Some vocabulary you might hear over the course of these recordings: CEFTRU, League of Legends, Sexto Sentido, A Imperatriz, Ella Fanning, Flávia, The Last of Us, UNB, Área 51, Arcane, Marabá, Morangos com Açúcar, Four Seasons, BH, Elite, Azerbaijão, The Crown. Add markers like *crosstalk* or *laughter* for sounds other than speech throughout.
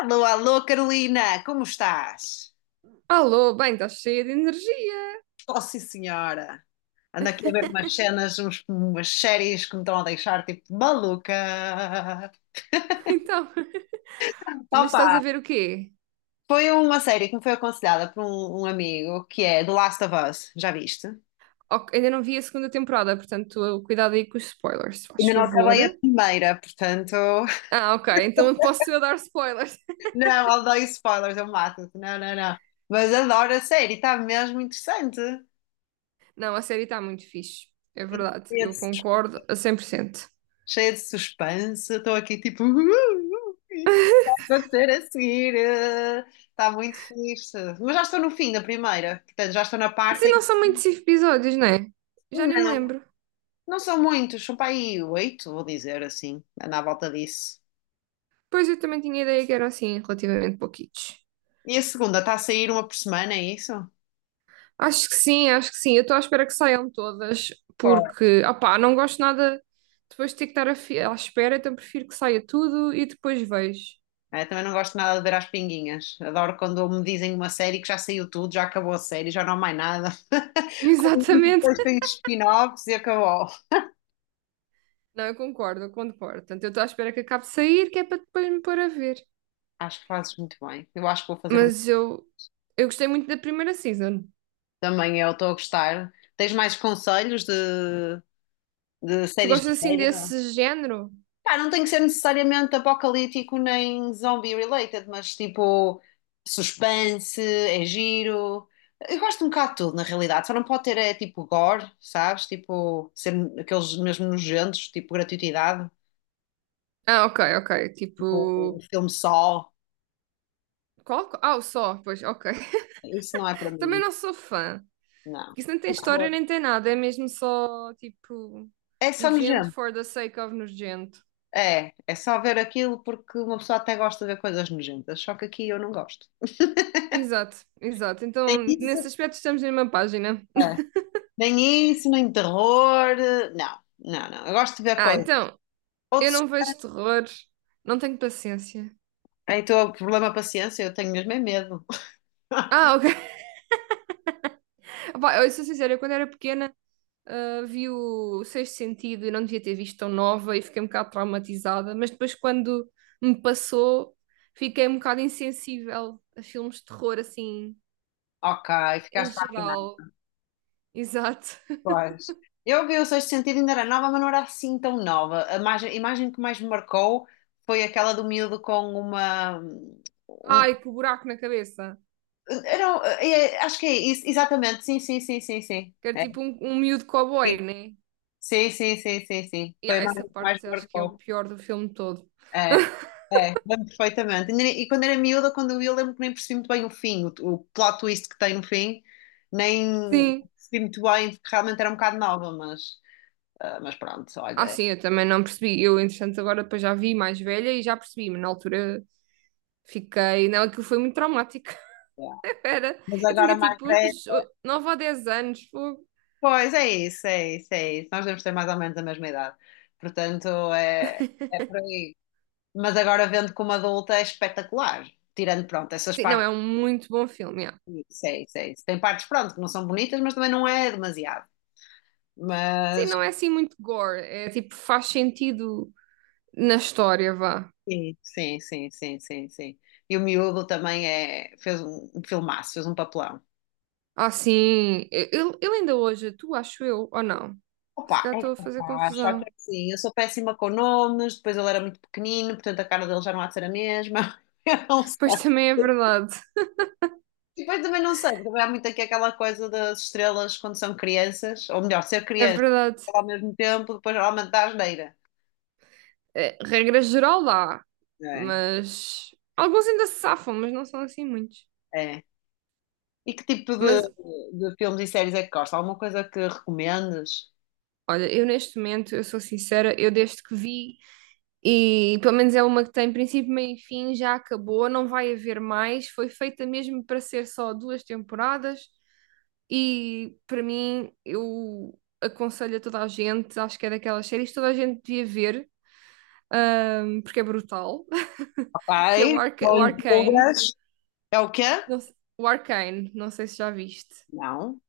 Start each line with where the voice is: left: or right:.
left: Alô, alô, Carolina, como estás?
right: Alô, bem, estás cheia de energia.
left: Oh, sim, senhora. Ando aqui a ver umas
right: *laughs*
left: cenas, umas séries que me estão a deixar tipo maluca.
right: Então, mas estás a
left: Opa,
right: ver o quê?
left: foi uma série que me foi aconselhada por um amigo que é The Last of Us, já viste?
right: Ok, ainda não vi a segunda temporada, portanto, cuidado aí com os spoilers, se faz
left: Ainda não
right: favor.
left: acabei a primeira, portanto. *laughs*
right: Ah, ok, então posso eu dar spoilers.
left: Não, eu dou spoilers, eu mato-te. Não, não, não. Mas adoro a série, está mesmo interessante.
right: Não, a série está muito fixe. É
left: E
right: verdade, eu concordo a 100%.
left: Cheia de suspense, estou aqui tipo. *laughs* Vou ter a seguir. Está muito fixe. Mas já estou no fim da primeira. Portanto, já estou na
right: Se
left: parte em
right: não
left: que.
right: são muitos episódios, não é? Já nem me
left: Não,
right: lembro.
left: não são muitos. São para aí 8, vou dizer assim. Anda à volta disso.
right: Pois eu também tinha ideia que eram assim, relativamente pouquitos.
left: E a segunda está a sair uma por semana, é isso?
right: Acho que sim, acho que sim. Eu estou à espera que saiam todas,
left: Claro.
right: porque, opá, não gosto nada depois de ter que estar à espera, então prefiro que saia tudo e depois vejo.
left: É, também não gosto nada de ver as pinguinhas. Adoro quando me dizem uma série que já saiu tudo, já acabou a série, já não há mais nada.
right: *laughs*
left: *laughs* Como digo,
right: Exatamente.
left: depois tem spin-offs e acabou.
right: Não, eu concordo. Portanto, eu estou à espera que acabe de sair, que é para depois me pôr a ver.
left: Acho que fazes muito bem. Eu acho que vou fazer o mesmo
right: Mas eu gostei muito da primeira season.
left: também. Eu estou a gostar. Tens mais conselhos de
right: Tu
left: séries de
right: gostas assim
left: séries?
right: desse género?
left: Pá, não tem que ser necessariamente apocalíptico nem zombie related, mas tipo suspense, é giro. Eu gosto um bocado de tudo, na realidade. Só não pode ter é tipo gore, sabes? Tipo, ser aqueles mesmo nojentos, tipo gratuitidade,
right: Ah, ok, ok. Tipo.
left: tipo um filme só.
right: Qual? Ah, o Só, pois, ok.
left: Isso não é para
right: *laughs* Também
left: mim,
right: não sou fã.
left: não.
right: Isso não tem história
left: Terror.
right: nem tem nada, é mesmo só tipo
left: É só
right: nojento
left: nojento.
right: for the sake of nojento.
left: É, é só ver aquilo porque uma pessoa até gosta de ver coisas nojentas, só que aqui eu não gosto.
right: Exato, exato.
left: Nem
right: Então,
left: isso,
right: nesse aspecto estamos na mesma página.
left: é. Nem isso, nem terror, não, não, não. Eu gosto de ver
right: Ah,
left: coisas.
right: então,
left: Ou
right: eu
left: des...
right: não vejo terror, não tenho paciência.
left: Então, problema paciência, eu tenho mesmo é medo. *laughs*
right: Ah, ok. *laughs* Pá, eu sou sincera, eu quando era pequena vi o Sexto Sentido e não devia ter visto tão nova e fiquei um bocado traumatizada, mas depois quando me passou, fiquei um bocado insensível a filmes de terror assim,
left: Ok,
right: em
left: ficaste lá afinado.
right: geral. Exato.
left: Pois. Eu vi o Sexto Sentido, ainda era nova, mas não era assim tão nova. A imagem que mais me marcou foi aquela do miúdo com um-
right: Ai, que buraco na cabeça.
left: Acho que é isso, exatamente. Sim, sim, sim, sim, sim.
right: Que era
left: É,
right: tipo um miúdo cowboy, né?
left: sim, sim, sim, sim, sim, sim.
right: E
left: Foi a
right: há
left: imagem
right: essa
left: que mais
right: parte
left: me
right: acho que é o
left: marcou.
right: pior do filme todo.
left: É, é, lembro perfeitamente. E nem- e quando era miúda, quando eu vi, lembro que nem percebi muito bem o fim, o plot twist que tem no fim, nem
right: Sim.
left: percebi muito bem, porque realmente era um bocado nova, mas, ah, mas pronto, olha.
right: Ah,
left: É.
right: sim, eu também não percebi. Eu, entretanto, agora depois já vi mais velha e já percebi, mas na altura fiquei. Não, aquilo foi muito traumático. *laughs* Era,
left: Mas
right: eu
left: agora
right: tinha
left: mais
right: tipo
left: velha.
right: uns 9 ou 10 anos. Fogo.
left: Pois é isso, é isso, é isso. Nós devemos ter mais ou menos a mesma idade. Portanto, é, é por aí. Mas agora vendo como adulta é espetacular. Tirando, pronto, essas
right: Sim, não, é
left: partes.
right: um muito bom filme. Yeah.
left: Isso, é isso, é isso. Tem partes, pronto, que não são bonitas, mas também não é demasiado.
right: Sim,
left: Mas.
right: não é assim muito gore. É tipo, faz sentido na história, vá.
left: Sim, sim, sim, sim, sim, sim. E o miúdo também é, fez um filmaço, fez um papelão.
right: Ah, sim. Eu ainda hoje, tu acho eu, ou não? Se
left: Opa,
right: calhar
left: é
right: estou a fazer
left: capaz, só que
right: confusão.
left: assim, eu sou péssima com nomes, depois ele era muito pequenino, portanto a cara dele já não há de ser a mesma. *laughs* Eu não sei.
right: Pois também é verdade.
left: E depois também não sei, também há muito aqui aquela coisa das estrelas quando são crianças, ou melhor, ser
right: É
left: criança
right: verdade.
left: ao mesmo tempo, depois geralmente dá asneira.
right: É, regra geral dá,
left: É,
right: mas alguns ainda se safam, mas não são assim muitos.
left: é. E que tipo
right: Mas
left: de filmes e séries é que gosta? Alguma coisa que recomendes?
right: olha, eu neste momento, eu sou sincera, eu desde que vi, e pelo menos é uma que tem princípio, meio e fim, já acabou, não vai haver mais. Foi feita mesmo para ser só duas temporadas, e para mim, eu aconselho a toda a gente, acho que é daquelas séries que toda a gente devia ver, porque é brutal, *laughs* que é o,
left: Ok,
right: Arca
left: só
right: o
left: em
right: Arcane.
left: todas. É o quê?
right: O Arcane, não sei se já viste.
left: Não,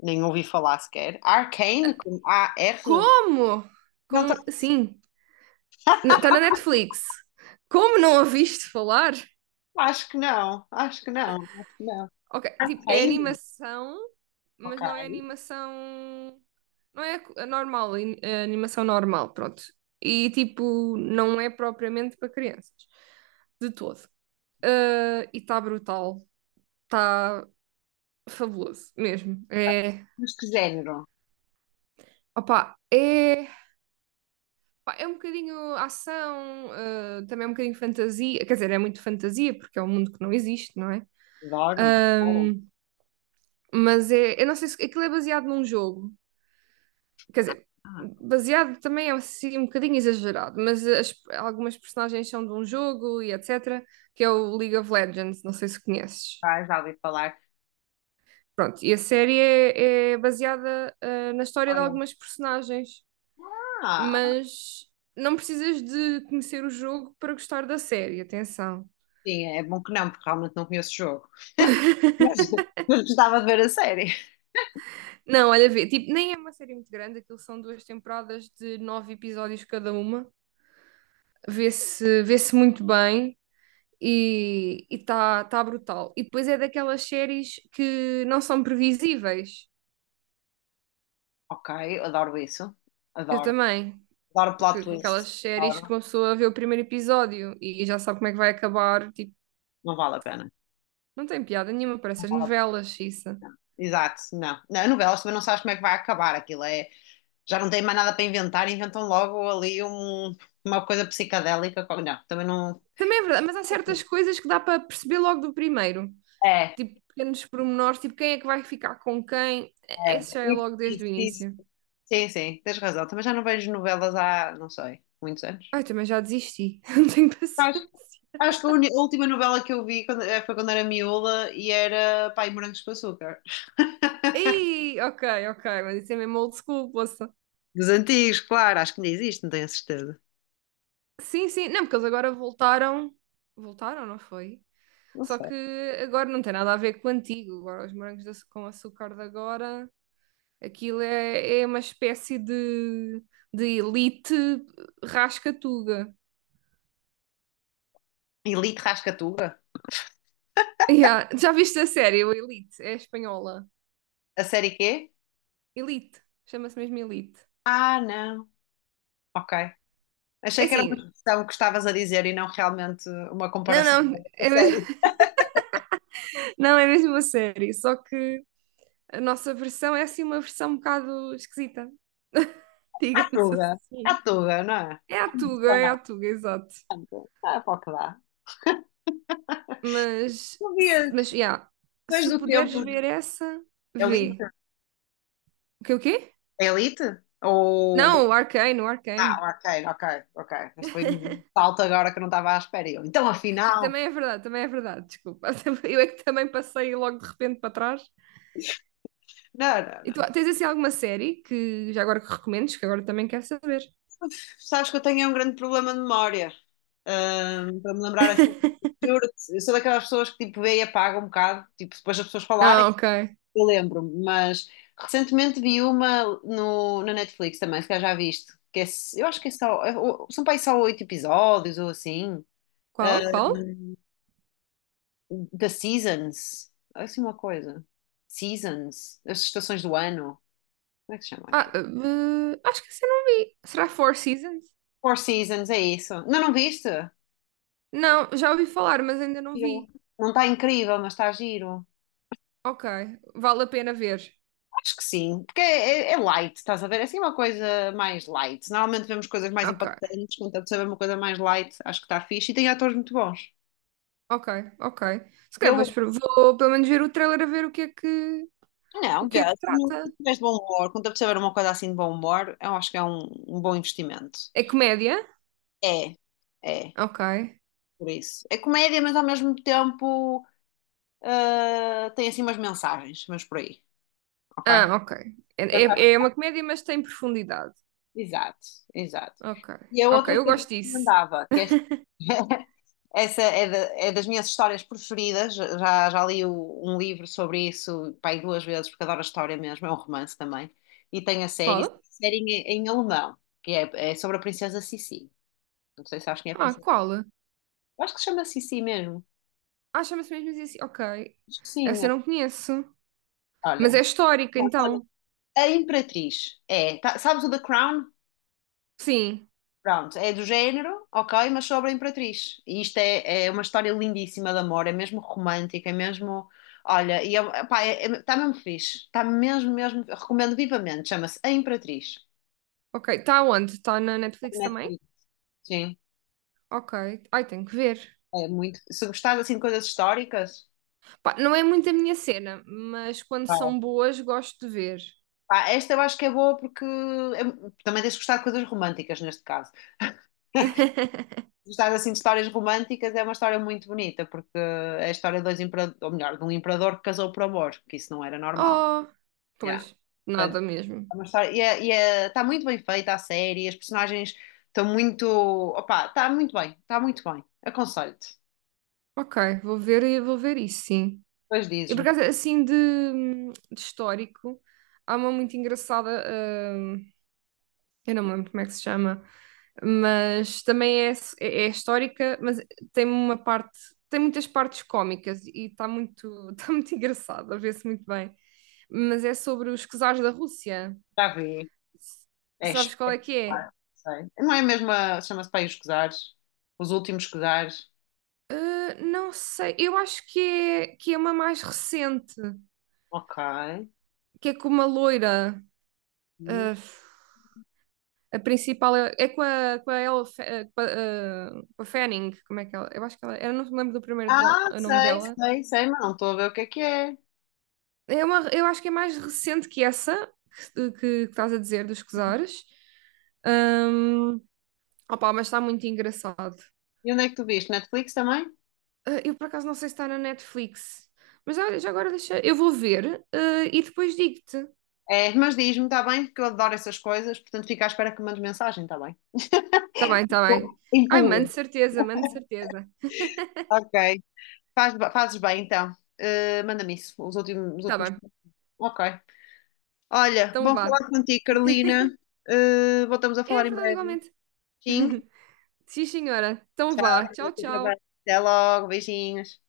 left: nem ouvi falar sequer. Arcane, com A-R?
right: Como?
left: Não tá,
right: Sim, está na Netflix. Como não a viste falar?
left: Acho que não, acho que não, acho que não.
right: Ok, tipo, é
left: Arcane,
right: animação,
left: ok.
right: mas não é animação. Não é a normal, é animação normal, pronto. E tipo, não é propriamente para crianças, de todo. Ah, e está brutal, está fabuloso mesmo. É,
left: Mas que género?
right: opa é Pá, É um bocadinho ação, também é um bocadinho fantasia, quer dizer, é muito fantasia, porque é um mundo que não existe, não é?
left: Adoro, adoro.
right: Ahm, mas é, eu não sei se aquilo é baseado num jogo, quer dizer,
left: Ah,
right: baseado também é assim, um bocadinho exagerado, mas algumas personagens são de um jogo e etc., que é o League of Legends, não sei se conheces.
left: tá, já ouvi falar.
right: Pronto, e a série é baseada, na história de
left: Olha,
right: algumas personagens,
left: ah,
right: mas não precisas de conhecer o jogo para gostar da série, atenção.
left: sim, é bom que não, porque realmente não conheço o jogo.
right: *laughs*
left: Mas *laughs* mas gostava de ver a série.
right: Não, olha, vê, tipo, nem é uma série muito grande, aquilo são duas temporadas de nove episódios cada uma. Vê-se muito bem e está brutal. E depois é daquelas séries que não são previsíveis.
left: Ok, adoro isso.
right: Eu
left: Adoro.
right: também.
left: Adoro plot
right: Que
left: twist.
right: Aquelas séries que
left: Adoro.
right: uma pessoa vê o primeiro episódio e já sabe como é que vai acabar. Tipo,
left: Não vale a pena.
right: não tem piada nenhuma,
left: Não
right: parece as
left: vale a pena.
right: novelas, isso.
left: Exato, não. Na novela, também não sabes como é que vai acabar aquilo. É, já não têm mais nada para inventar, inventam logo uma coisa psicadélica. Não, também não.
right: Também é verdade, mas há certas coisas que dá para perceber logo do primeiro.
left: É, é.
right: Tipo, pequenos pormenores, tipo, quem é que vai ficar com quem? Esse já é
left: Isso,
right: logo desde
left: isso,
right: o
left: isso.
right: início.
left: Sim, sim, tens razão. Também já não vejo novelas há, não sei, muitos anos.
right: Ai, também já desisti, *laughs* não tenho
left: Acho,
right: paciência.
left: Acho que a última novela que eu vi foi quando era miúda e era Pai Morangos com Açúcar. *laughs*
right: Ih, ok, ok, mas isso é mesmo old school, poça.
left: Dos antigos, claro, acho que ainda existe, não tenho a certeza.
right: Sim, sim, não, porque eles agora voltaram. Voltaram, não foi?
left: Não
right: Só
left: sei.
right: que agora não tem nada a ver com o antigo. Agora os morangos com açúcar de agora, aquilo é uma espécie de elite rascatuga.
left: Elite Rascatuga?
right: Yeah, já viste a série, o Elite? É espanhola.
left: A série quê?
right: Elite, chama-se mesmo Elite.
left: Ah, não. Ok.
right: É
left: Achei que era uma
right: assim,
left: expressão que estavas a dizer e não realmente uma
right: não,
left: comparação
right: não,
left: com a
right: é mesmo,
left: série.
right: *laughs* não, é mesmo a série, só que a nossa versão é assim uma versão um bocado esquisita, *laughs*
left: À
right: digamos
left: tuga, à
right: assim.
left: tuga, não é? Está na
right: É a Tuga, exato.
left: tuga. Ah, pá, que dá.
right: Mas,
left: Não
right: se-
left: vias.
right: mas, yeah,
left: Depois
right: se
left: do
right: puderes
left: tempo. de
right: ver essa,
left: Elite?
right: vê. O quê, o quê?
left: Elite? Ou. do-
right: Não, o Arcane, o
left: Ah,
right: Arcane.
left: ok, ok, ok. Mas foi um salto agora que eu não estava à espera. E eu, então,
right: Sim,
left: afinal.
right: também é verdade, desculpa. *laughs* Eu é que também passei logo de repente para trás.
left: Não, não,
right: E tu
left: não.
right: tens assim alguma série que já agora que recomendes, que agora também quero saber?
left: Sabes que eu tenho um grande problema de memória. Para me lembrar assim.
right: *laughs*
left: Juro-te, eu sou daquelas pessoas que tipo vê e apaga um bocado, tipo, depois as pessoas falarem.
right: Não, ok.
left: Eu lembro-me, mas recentemente vi uma na Netflix também, se calhar já viste, eu acho que é são para aí só oito episódios ou assim,
right: Qual, qual?
left: da Seasons, é assim uma coisa, Seasons, as estações do ano, como é que se chama
right: Ah,
left: aqui?
right: acho que essa eu não vi. Será Four Seasons?
left: Four Seasons, é isso. Não, não viste?
right: Não, já ouvi falar, mas ainda não
left: Giro.
right: vi.
left: Não está incrível, mas está giro.
right: Ok, vale a pena ver.
left: Acho que sim, porque é light, estás a ver? É assim uma coisa mais light. Normalmente vemos coisas mais
right: Ok,
left: impactantes, contanto saber uma coisa mais light, acho que está fixe e tem atores muito bons.
right: ok, ok. Se
left: E
right: calhar
left: eu
right: vou, vou pelo menos ver o trailer a ver o que é que, o
left: não, vê,
right: que é que
left: se não
right: trata.
left: tiveres de bom humor, quando a pessoa tiver uma coisa assim de bom humor, eu acho que é um, um bom investimento.
right: É comédia?
left: É, é,
right: Ok.
left: por isso. É comédia, mas ao mesmo tempo tem assim umas mensagens, mas por aí, ok?
right: Ah, ok. É,
left: Portanto,
right: é é
left: acho-
right: uma comédia, mas tem profundidade.
left: exato, exato.
right: Ok,
left: E a
right: ok,
left: outra coisa
right: eu
left: que eu
right: gosto disso.
left: recomendava, que é *laughs* essa é, é das minhas histórias preferidas. Já li um livro sobre isso, pai, duas vezes, porque adoro a história mesmo. É um romance também. E tem a série,
right: Qual?
left: série em alemão, é sobre a princesa Sissi. Não sei se sabes quem é a
right: Ah,
left: princesa.
right: qual?
left: Eu acho que se chama Sissi mesmo.
right: Ah, chama-se mesmo assim. Ok.
left: Acho que sim.
right: Essa eu não conheço. Mas
left: Olha,
right: é histórica, então.
left: a Imperatriz. É, tá- sabes o The Crown?
right: Sim.
left: Pronto, é do género, ok, mas sobre a Imperatriz. E isto é uma história lindíssima de amor, é mesmo romântica, é mesmo. Olha, e é, pá, tá mesmo fixe, está mesmo, mesmo. Recomendo vivamente, chama-se A Imperatriz.
right: Ok, está onde? Está na Netflix também?
left: Netflix. Sim,
right: Ok. Ai, tenho que ver.
left: é muito. Se gostares assim de coisas históricas,
right: Pá, não é muito a minha cena, mas quando
left: vai.
right: são boas gosto de ver.
left: Pá, esta eu acho que é boa também tens de gostar de coisas românticas neste caso.
right: *laughs*
left: Se gostares assim de histórias românticas, é uma história muito bonita, porque é a história de dois imperadores, ou melhor, de um imperador que casou por amor, que isso não era normal.
right: Oh, pois,
left: Yeah.
right: nada mesmo.
left: É uma história- está muito bem feita a série, as personagens estão muito. Opa, está muito bem, está muito bem. Aconselho-te.
right: Ok, vou ver e vou ver isso, sim.
left: Depois
right: E por
left: dizes-me que
right: acaso, assim de histórico, há uma muito engraçada, hum, eu não me lembro como é que se chama, mas também é histórica, mas tem uma parte, tem muitas partes cómicas e está muito, *laughs* está muito engraçado, a ver-se muito bem. Mas é sobre os czares da Rússia.
left: já vi.
right: S-
left: É
right: Sabes qual é que é?
left: espetacular, sei. Não é mesmo a. Chama-se Pai os Cosares? Os Últimos Cosares?
right: Ah, não sei, eu acho que é uma mais recente,
left: Ok.
right: que é com uma loira. Ah, a principal é com a Ella Fa- ah, com a Fanning, como é que ela? Eu acho que ela. Eu não me lembro do primeiro
left: Ah,
right: nome
left: sei,
right: dela.
left: sei, sei, mas não estou a ver o que é que é.
right: Eu acho que é mais recente que essa que estás a dizer dos Cesores. Hum, Opá, mas está muito engraçado.
left: E onde é que tu viste? Netflix também?
right: Ah, eu por acaso não sei se está na Netflix, mas olha, já agora deixa. Eu vou ver, e depois digo-te.
left: É, mas diz-me, está bem, porque eu adoro essas coisas, portanto fica à espera que me mandes mensagem, está bem?
right: Tá bem, tá bem. Ai, mano, de
left: Empurras.
right: certeza, mano, de certeza.
left: Ok, fazes bem, então. Eh, manda-me isso, os últimos, os
right: Tá
left: últimos.
right: bem,
left: Ok. Olha,
right: então
left: bom
right: vá.
left: falar contigo, Carolina. Eh, voltamos a
right: É
left: falar em
right: verdade,
left: breve.
right: igualmente.
left: Sim.
right: *laughs* Sim, senhora. Então vá. Tchau,
left: Fica bem.
right: tchau.
left: Até logo, beijinhos.